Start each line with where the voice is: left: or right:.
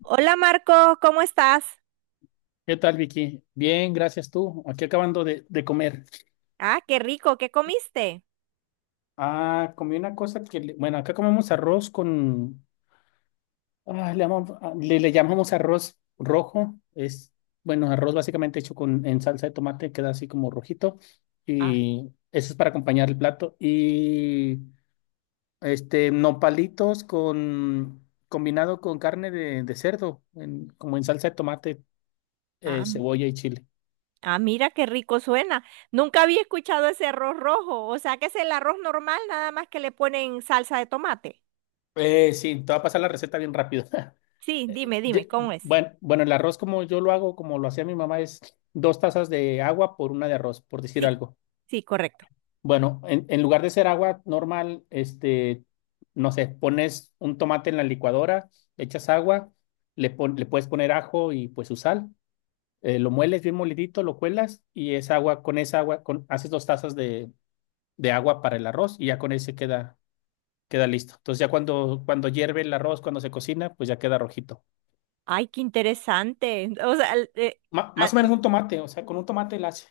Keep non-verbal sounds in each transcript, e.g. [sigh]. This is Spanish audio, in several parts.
right: Hola Marco, ¿cómo estás?
left: ¿Qué tal, Vicky? Bien, gracias tú. Aquí acabando de comer.
right: Ah, qué rico, ¿qué comiste?
left: Ah, comí una cosa que, bueno, acá comemos arroz con, le llamamos arroz rojo. Es, bueno, arroz básicamente hecho con, en salsa de tomate, queda así como rojito.
right: Ah,
left: Y eso es para acompañar el plato. Y, nopalitos con, combinado con carne de cerdo, como en salsa de tomate,
right: ah,
left: cebolla y chile.
right: mira qué rico suena. Nunca había escuchado ese arroz rojo, o sea que es el arroz normal, nada más que le ponen salsa de tomate.
left: Sí, te va a pasar la receta bien rápido. [laughs]
right: Sí,
left: Eh,
right: dime, dime,
left: ye-
right: ¿cómo es?
left: Bueno, bueno, el arroz como yo lo hago, como lo hacía mi mamá, es 2 tazas de agua por 1 de arroz, por decir
right: Sí,
left: algo.
right: sí, correcto.
left: Bueno, en lugar de ser agua normal, no sé, pones un tomate en la licuadora, le echas agua, le puedes poner ajo y pues su sal, lo mueles bien molidito, lo cuelas y esa agua, con esa agua, haces 2 tazas de agua para el arroz y ya con ese queda listo. Entonces ya cuando hierve el arroz, cuando se cocina, pues ya queda rojito.
right: Ay, qué interesante. [laughs] O sea,
left: Más o menos un tomate, o sea, con un tomate la hace.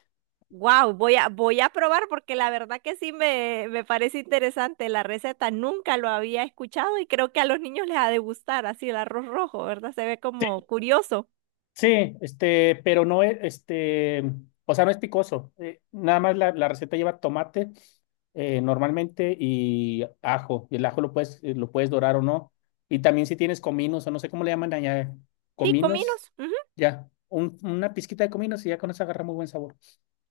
right: wow, voy a probar porque la verdad que sí me parece interesante la receta. Nunca lo había escuchado y creo que a los niños les ha de gustar así el arroz rojo, ¿verdad? Se ve
left: Sí,
right: como curioso.
left: sí, pero no es, o sea, no es picoso. Nada más la receta lleva tomate, normalmente y ajo. Y el ajo lo puedes dorar o no. Y también si tienes cominos, o no sé cómo le llaman allá,
right: Sí,
left: cominos,
right: cominos. Ujú.
left: ya. Una pizquita de cominos y ya con eso agarra muy buen sabor.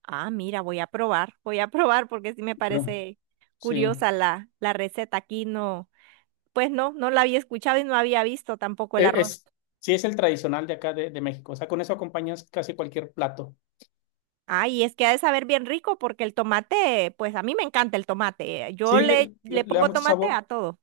right: Ah, mira, voy a probar porque sí me
left: Pero,
right: parece
left: sí.
right: curiosa la receta. Aquí no, pues no, no la había escuchado y no había visto tampoco el
left: E-
right: arroz.
left: Es, sí es el tradicional de acá de México. O sea, con eso acompañas casi cualquier plato.
right: Ah, y es que ha de saber bien rico porque el tomate, pues a mí me encanta el tomate. Eh, yo
left: Sí le, le-
right: le
left: le da
right: pongo
left: mucho
right: tomate
left: sabor.
right: a todo.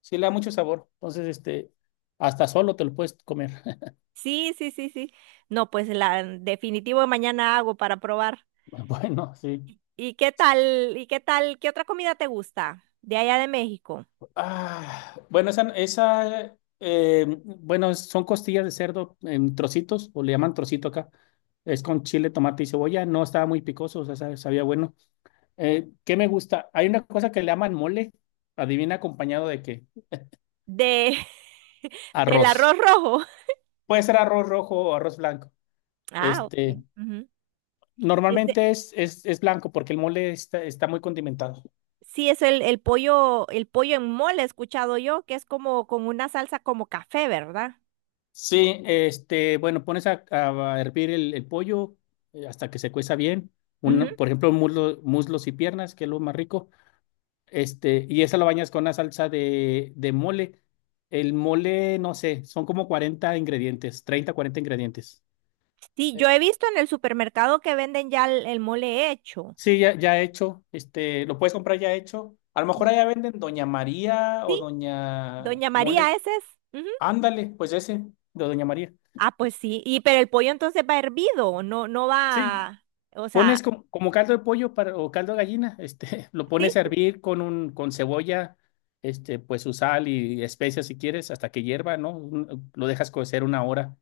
left: Sí le da mucho sabor. Entonces, hasta solo te lo puedes comer. [laughs]
right: Sí, sí, sí, sí. No, pues la definitivo mañana hago para probar.
left: Bueno, sí.
right: ¿Y qué tal? ¿Y qué tal? ¿Qué otra comida te gusta de allá de México?
left: Ah, bueno, esa, bueno, son costillas de cerdo en trocitos, o le llaman trocito acá. Es con chile, tomate y cebolla. No estaba muy picoso, o sea, sabía bueno. ¿Qué me gusta? Hay una cosa que le llaman mole. Adivina acompañado de qué.
right: De [laughs] del
left: Arroz.
right: arroz rojo.
left: Puede ser arroz rojo o arroz blanco.
right: Ah, ok.
left: Este,
right: Ujú. Este,
left: Normalmente es blanco porque el mole está muy condimentado.
right: sí, es el pollo en mole, he escuchado yo, que es como con una salsa como café, ¿verdad?
left: Sí, bueno, pones a hervir el pollo, hasta que se cueza bien.
right: Ujú.
left: Por ejemplo, muslos y piernas, que es lo más rico. Y esa lo bañas con una salsa de mole. El mole, no sé, son como 40 ingredientes, 30, 40 ingredientes.
right: Sí, yo
left: Eh,
right: he visto en el supermercado que venden ya el mole hecho.
left: Sí, ya, ya hecho. Lo puedes comprar ya hecho. A lo mejor allá venden Doña María o
right: Sí,
left: Doña
right: Doña
left: Mole.
right: María, ese es. Ujú.
left: Ándale, pues ese, de Doña María.
right: Ah, pues sí. Y pero el pollo entonces va hervido, no, no
left: Sí,
right: va, o sea,
left: pones como caldo de pollo para, o caldo de gallina, [laughs] lo pones
right: sí,
left: a hervir con cebolla, pues su sal y especias si quieres, hasta que hierva, ¿no? Lo dejas cocer 1 hora,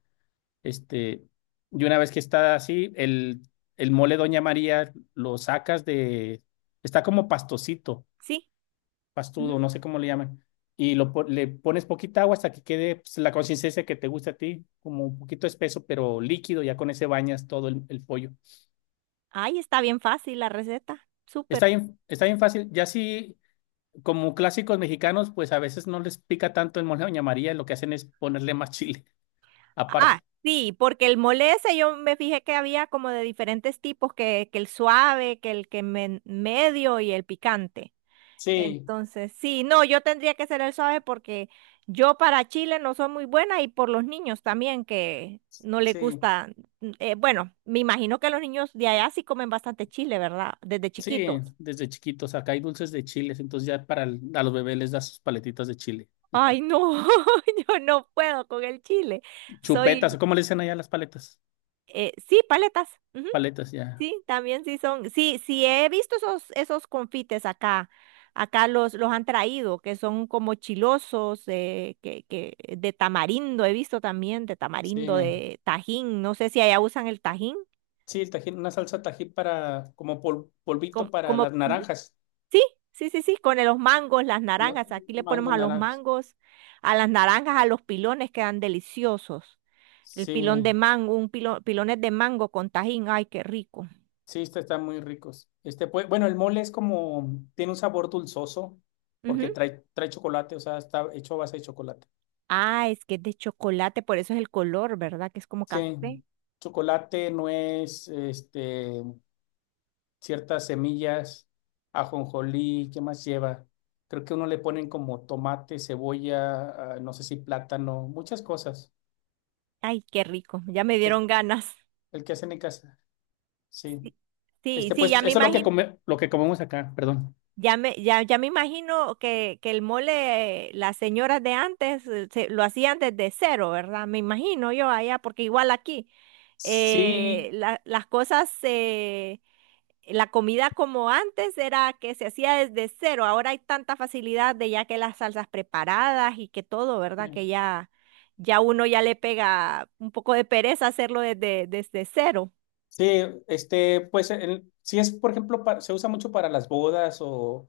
left: este, y una vez que está así, el mole Doña María lo sacas de, está como pastosito,
right: sí. Ujú.
left: pastudo, no sé cómo le llaman, y le pones poquita agua hasta que quede pues, la consistencia que te gusta a ti, como un poquito espeso, pero líquido, ya con ese bañas todo el pollo.
right: Ay, está bien fácil la receta. Súper.
left: Está bien fácil, ya si como clásicos mexicanos, pues a veces no les pica tanto el mole de Doña María, lo que hacen es ponerle más chile [laughs]
right: Ah,
left: aparte.
right: sí, porque el mole ese yo me fijé que había como de diferentes tipos, que el suave, que el medio y el picante.
left: Sí,
right: Entonces, sí, no, yo tendría que ser el suave porque yo para Chile no soy muy buena y por los niños también que no les
left: sí.
right: gusta. Bueno, me imagino que los niños de allá sí comen bastante chile, ¿verdad? Desde
left: Sí,
right: chiquitos.
left: desde chiquitos. Acá hay dulces de chiles, entonces ya para a los bebés les das sus paletitas de chile.
right: Ay, no, [laughs] yo no puedo con el chile.
left: Chupetas,
right: Soy,
left: ¿cómo le dicen allá las paletas?
right: sí, paletas.
left: Paletas, ya.
right: Sí, también sí son, sí, sí he visto esos, esos confites acá, acá los han traído, que son como chilosos, que de tamarindo, he visto también de tamarindo,
left: Sí.
right: de tajín, no sé si allá usan el tajín,
left: Sí, el tajín, una salsa tajín para, como polvito para las
right: ujú,
left: naranjas,
right: sí, sí, sí, con los mangos, las
left: los
right: naranjas, aquí le
left: mangos
right: ponemos a los
left: naranjas.
right: mangos, a las naranjas, a los pilones quedan deliciosos, el pilón
left: Sí,
right: de mango, un pilón, pilones de mango con tajín, ay, qué rico.
left: sí, están muy ricos. Pues, bueno, el mole es como, tiene un sabor dulzoso, porque trae chocolate, o sea, está hecho a base de chocolate.
right: Ah, es que es de chocolate, por eso es el color, ¿verdad? Que es como
left: Sí,
right: café.
left: chocolate, nuez, ciertas semillas, ajonjolí, ¿qué más lleva? Creo que uno le ponen como tomate, cebolla, no sé si plátano, muchas cosas.
right: Ay, qué rico. Ya me
left: El,
right: dieron ganas.
left: el que hacen en casa, sí.
right: Sí, sí,
left: Pues
right: ya
left: eso
right: me
left: es lo que
right: imagino,
left: come, lo que comemos acá, perdón.
right: ya me imagino que el mole, las señoras de antes lo hacían desde cero, ¿verdad? Me imagino yo allá, porque igual aquí
left: Sí,
right: las cosas. La comida como antes era que se hacía desde cero, ahora hay tanta facilidad de ya que las salsas preparadas y que todo, ¿verdad? Que ya, ya uno ya le pega un poco de pereza hacerlo desde cero.
left: sí, pues sí es, por ejemplo, se usa mucho para las bodas o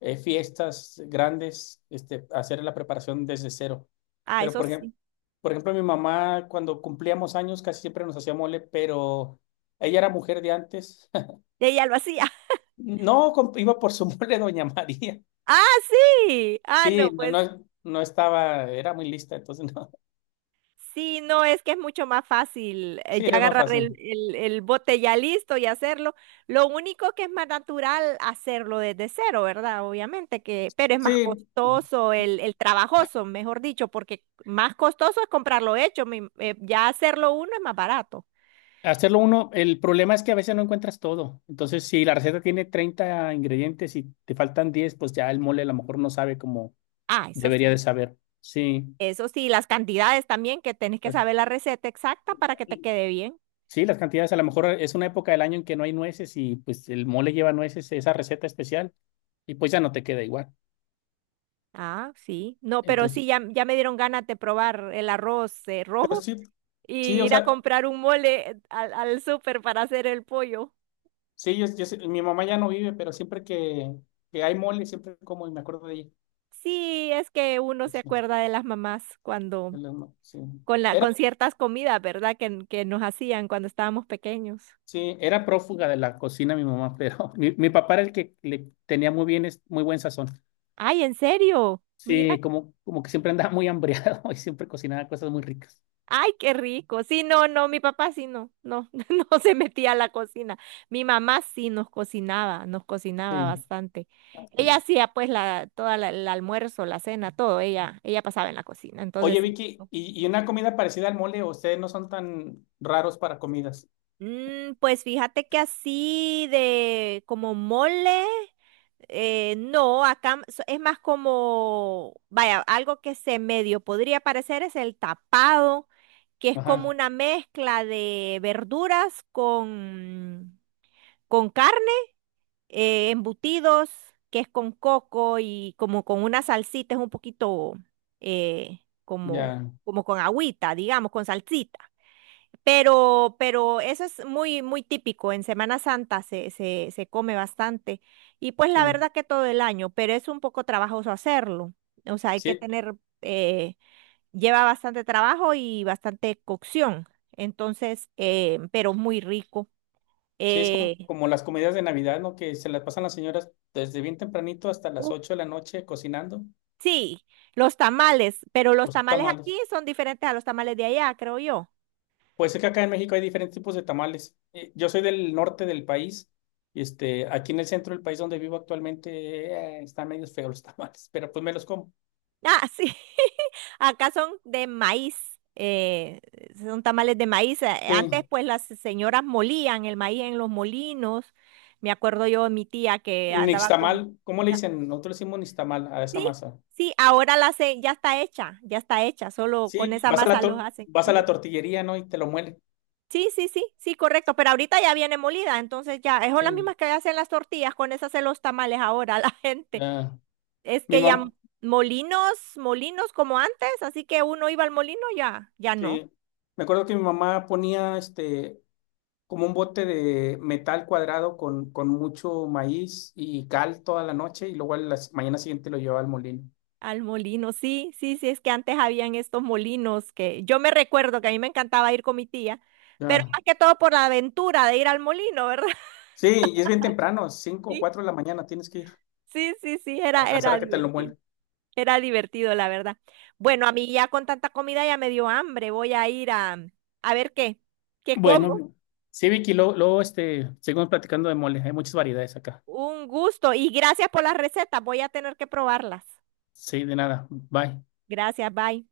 left: fiestas grandes, hacer la preparación desde cero.
right: Ah,
left: Pero
right: eso
left: por ejemplo,
right: sí.
left: por ejemplo, mi mamá cuando cumplíamos años casi siempre nos hacía mole, pero ella era mujer de antes. [laughs]
right: Ella lo hacía. [laughs]
left: No, iba por su [laughs] mole Doña María.
right: Ah, sí. Ah,
left: Sí,
right: no,
left: no,
right: pues
left: no, no estaba, era muy lista, entonces no.
right: sí, no, es que es mucho más fácil
left: [laughs] Sí,
right: ya
left: era más
right: agarrar
left: fácil.
right: el bote ya listo y hacerlo. Lo único que es más natural hacerlo desde cero, ¿verdad? Obviamente que, pero es más
left: Sí,
right: costoso, el trabajoso, mejor dicho, porque más costoso es comprarlo hecho, ya hacerlo uno es más barato.
left: hacerlo uno, el problema es que a veces no encuentras todo. Entonces, si la receta tiene 30 ingredientes y te faltan 10, pues ya el mole a lo mejor no sabe como
right: Ah,
left: debería de saber. Sí.
right: eso sí, las cantidades también, que tenés que
left: Las-
right: saber la receta exacta para que te quede bien.
left: Sí, las cantidades, a lo mejor es una época del año en que no hay nueces y pues el mole lleva nueces, esa receta especial, y pues ya no te queda igual.
right: Ah, sí, no, pero
left: Entonces,
right: sí, ya, ya me dieron ganas de probar el arroz
left: pero
right: rojo.
left: sí, sí,
right: Y
left: o
right: ir a
left: sea,
right: comprar un mole al súper para hacer el pollo.
left: sí, mi mamá ya no vive, pero siempre que hay mole, siempre como y me acuerdo de ella.
right: Sí, es que uno se
left: Pues, sí,
right: acuerda de las mamás cuando,
left: sí.
right: con
left: Era
right: con ciertas comidas, ¿verdad? Que nos hacían cuando estábamos pequeños.
left: Sí, era prófuga de la cocina mi mamá, pero [laughs] mi papá era el que le tenía muy bien, muy buen sazón.
right: Ay, ¿en serio? Mira,
left: Sí, como que siempre andaba muy hambriado [laughs] y siempre cocinaba cosas muy ricas.
right: ay, qué rico. Sí, no, no, mi papá sí no, no, [laughs] no se metía a la cocina. Mi mamá sí nos cocinaba
left: Sí.
right: bastante. Ella hacía pues la, el almuerzo, la cena, todo, ella pasaba en la cocina, entonces
left: Oye,
right: sí.
left: Vicky, ¿y una comida parecida al mole? ¿O ustedes no son tan raros para comidas?
right: Mm, pues fíjate que así de como mole, no, acá es más como, vaya, algo que se medio podría parecer es el tapado, que es como
left: Ajá,
right: una mezcla de verduras con carne, embutidos, que es con coco y como con una salsita, es un poquito eh, como,
left: ya,
right: como con agüita, digamos, con salsita. Pero eso es muy, muy típico. En Semana Santa se come bastante. Y pues
left: sí.
right: la verdad que todo el año, pero es un poco trabajoso hacerlo. O sea, hay que
left: Sí,
right: tener, eh, lleva bastante trabajo y bastante cocción. Entonces, pero muy rico.
left: sí, es como,
right: Eh,
left: como las comidas de Navidad, ¿no? Que se las pasan las señoras desde bien tempranito hasta las
right: uh,
left: 8 de la noche cocinando
right: sí, los tamales, pero los
left: los
right: tamales
left: tamales.
right: aquí son diferentes a los tamales de allá, creo yo.
left: Pues es que acá en México hay diferentes tipos de tamales. Yo soy del norte del país. Aquí en el centro del país donde vivo actualmente, están medio feos los [laughs] tamales, pero pues me los como.
right: Ah, sí. [laughs] Acá son de maíz. Son tamales de maíz. Antes,
left: Sí.
right: pues, las señoras molían el maíz en los molinos. Me acuerdo yo de mi tía que
left: El
right: andaba con...
left: nixtamal, ¿cómo le
right: Ah,
left: dicen? Nosotros le decimos nixtamal a esa
right: sí,
left: masa.
right: sí, ahora la se... ya está hecha, ya está hecha. Solo con
left: Sí,
right: esa
left: vas a la
right: masa los hacen. Ujú.
left: tortillería, ¿no? Y te lo muelen.
right: Sí, sí, sí, sí, correcto. Pero ahorita ya viene molida, entonces ya, es son las
left: Sí,
right: mismas que hacen las tortillas, con esas hacen los tamales ahora [laughs] la gente.
left: ya.
right: Es
left: Mi
right: que ya
left: mamá,
right: m- molinos, molinos como antes, así que uno iba al molino, ya, ya no.
left: sí. Me acuerdo que mi mamá ponía como un bote de metal cuadrado con mucho maíz y cal toda la noche y luego a la mañana siguiente lo llevaba al molino.
right: Al molino, sí, sí, sí, es que antes habían estos molinos que yo me recuerdo que a mí me encantaba ir con mi tía, pero
left: Ya.
right: más que todo por la aventura de ir al molino, ¿verdad? [laughs]
left: Sí, y es bien temprano, cinco o
right: Sí,
left: cuatro de la mañana tienes que ir
right: sí, sí, sí,
left: para alcanzar a que te lo muelen.
right: era divertido, la verdad. Bueno, a mí ya con tanta comida ya me dio hambre, voy a ir a ver qué, qué como.
left: Bueno, sí, Vicky, luego, luego, seguimos platicando de mole. Hay muchas variedades acá.
right: Un gusto y gracias por las recetas, voy a tener que probarlas.
left: Sí, de nada. Bye.
right: Gracias, bye.